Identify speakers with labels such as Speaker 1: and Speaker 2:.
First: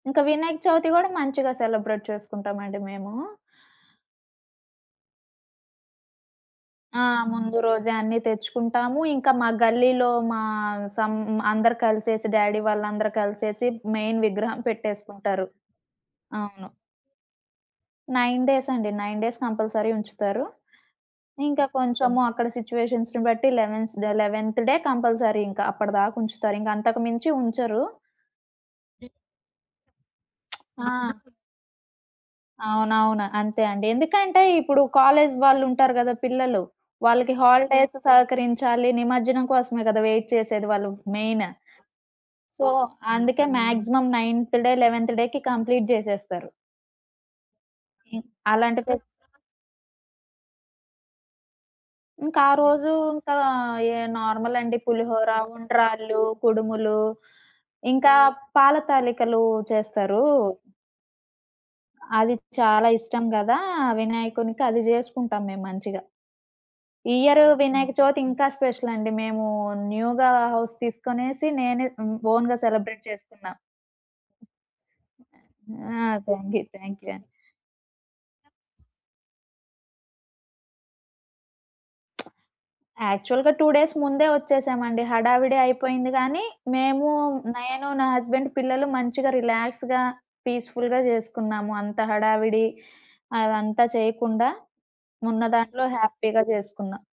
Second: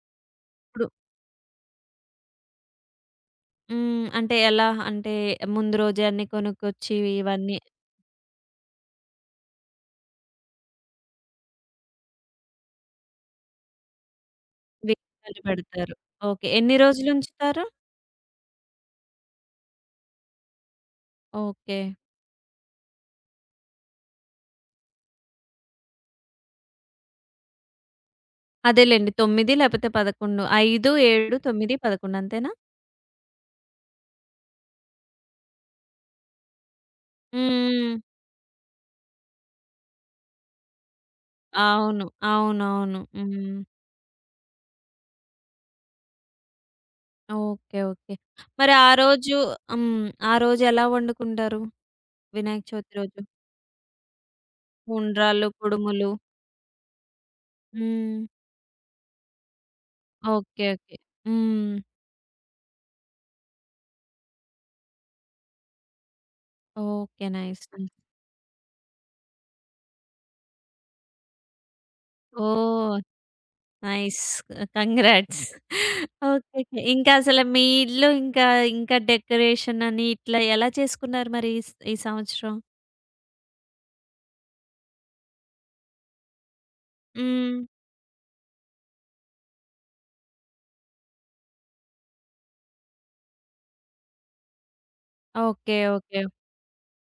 Speaker 1: ఇంకా వినాయక
Speaker 2: ఇప్పుడు
Speaker 1: చవితి గూడా మంచిగా సెలబ్రేట్ చేసుకుంటామండి మేము.
Speaker 2: హ్మ్. అంటే ఎలా? అంటే ముందు రోజే అన్ని కొనుక్కొచ్చి
Speaker 1: ఆ!
Speaker 2: ఇవన్నీ
Speaker 1: ముందు రోజే అన్నీ తెచ్చుకుంటాము. ఇంకా మా గల్లీలో మా సమ్ అందరు కలిసేసి డ్యాడీ వాళ్ళందరూ కలిసేసి మెయిన్ విగ్రహం
Speaker 2: విగ్రహాన్ని
Speaker 1: పెట్టేసుకుంటారు.
Speaker 2: బెడతారు. ఓకే.
Speaker 1: అవును.
Speaker 2: ఎన్ని రోజులుంచుతారు?
Speaker 1: 9 డేస్ అండి. 9 డేస్ కంపల్సరీ ఉంచుతారు. ఇంకా
Speaker 2: ఓకే.
Speaker 1: కొంచెము అక్కడ సిట్యుయేషన్స్‌ని బట్టి లెవెన్స్ 11థ్ డే కంపల్సరీ ఇంకా. అప్పటిదాకుంచుతారింకా. అంతకు మించి ఉంచరు
Speaker 2: అదేలెండి. 9 లేపోతే 11.
Speaker 1: ఆ!
Speaker 2: 5, 7, 9, 11. అంతేనా?
Speaker 1: అవునవును. అంతే అండి. ఎందుకంటే ఇప్పుడు కాలేజ్ వాళ్ళుంటారు గదా! పిల్లలు. వాళ్ళకి హాలిడేస్
Speaker 2: హ్మ్.
Speaker 1: సహకరించాలి. నిమజ్జనం కోసమే గదా! వెయిట్ చేసేది వాళ్ళు మెయిన్.
Speaker 2: అవును.
Speaker 1: సో,
Speaker 2: అవునవును.
Speaker 1: అందుకే
Speaker 2: హ్మ్.
Speaker 1: మాక్సిమం నైన్త్ డే, 11థ్ డేకి కంప్లీట్ జేసేస్తారు.
Speaker 2: ఓకే. ఓకే.
Speaker 1: ఇ
Speaker 2: మరి
Speaker 1: అలాంటి
Speaker 2: ఆ
Speaker 1: ఫెస్
Speaker 2: రోజు హ్మ్. ఆ రోజు ఎలా వండుకుంటారు?
Speaker 1: ఇంకా ఆ
Speaker 2: వినాయక
Speaker 1: రోజు
Speaker 2: చవితి రోజు?
Speaker 1: ఇంకా ఏ నార్మల్ అండి. పులిహోర,
Speaker 2: ఉండ్రాళ్ళు, కుడుములు
Speaker 1: ఉండ్రాళ్ళు, కుడుములు ఇంకా
Speaker 2: హ్మ్.
Speaker 1: పాల తాళికలు చేస్తారు...
Speaker 2: ఓకే. ఓకే. హ్మ్.
Speaker 1: అది చాలా ఇష్టం గదా! వినాయకునికి. అది జేసుకుంటాం మేము మంచిగా. ఈ
Speaker 2: ఓకే.
Speaker 1: Year
Speaker 2: nice. హ్మ్.
Speaker 1: వినాయక చవితి ఇంకా స్పెషలండి. మేము న్యూగా హౌస్ తీసుకొనేసి నేనే హ్మ్ ఓన్‌గా
Speaker 2: ఓహ్!
Speaker 1: సెలబ్రేట్ చేసుకున్నా.
Speaker 2: నైస్. కంగ్రాట్స్.
Speaker 1: ఆ! Thank
Speaker 2: okay.
Speaker 1: You. Thank you
Speaker 2: ఇంకా
Speaker 1: అండి.
Speaker 2: అసలు మీ ఇల్లు ఇంకా ఇంకా డెకరేషన్ అని ఇట్లా ఎలా చేసుకున్నారు మరి ఈస్ ఈ సంవత్సరం?
Speaker 1: యాక్చువల్‌గా 2 డేస్ ముందే వచ్చేసామండి. హడావిడి అయిపోయింది గానీ, మేము
Speaker 2: హ్మ్.
Speaker 1: నేను నా హస్బండ్ పిల్లలు మంచిగా రిలాక్స్‌గా పీస్‌ఫుల్‌గా చేసుకున్నాము. అంత హడావిడి అదంతా చేయకుండా, ఉన్న
Speaker 2: ఓకే.
Speaker 1: దాంట్లో
Speaker 2: ఓకే.
Speaker 1: హ్యాపీగా చేసుకున్నా.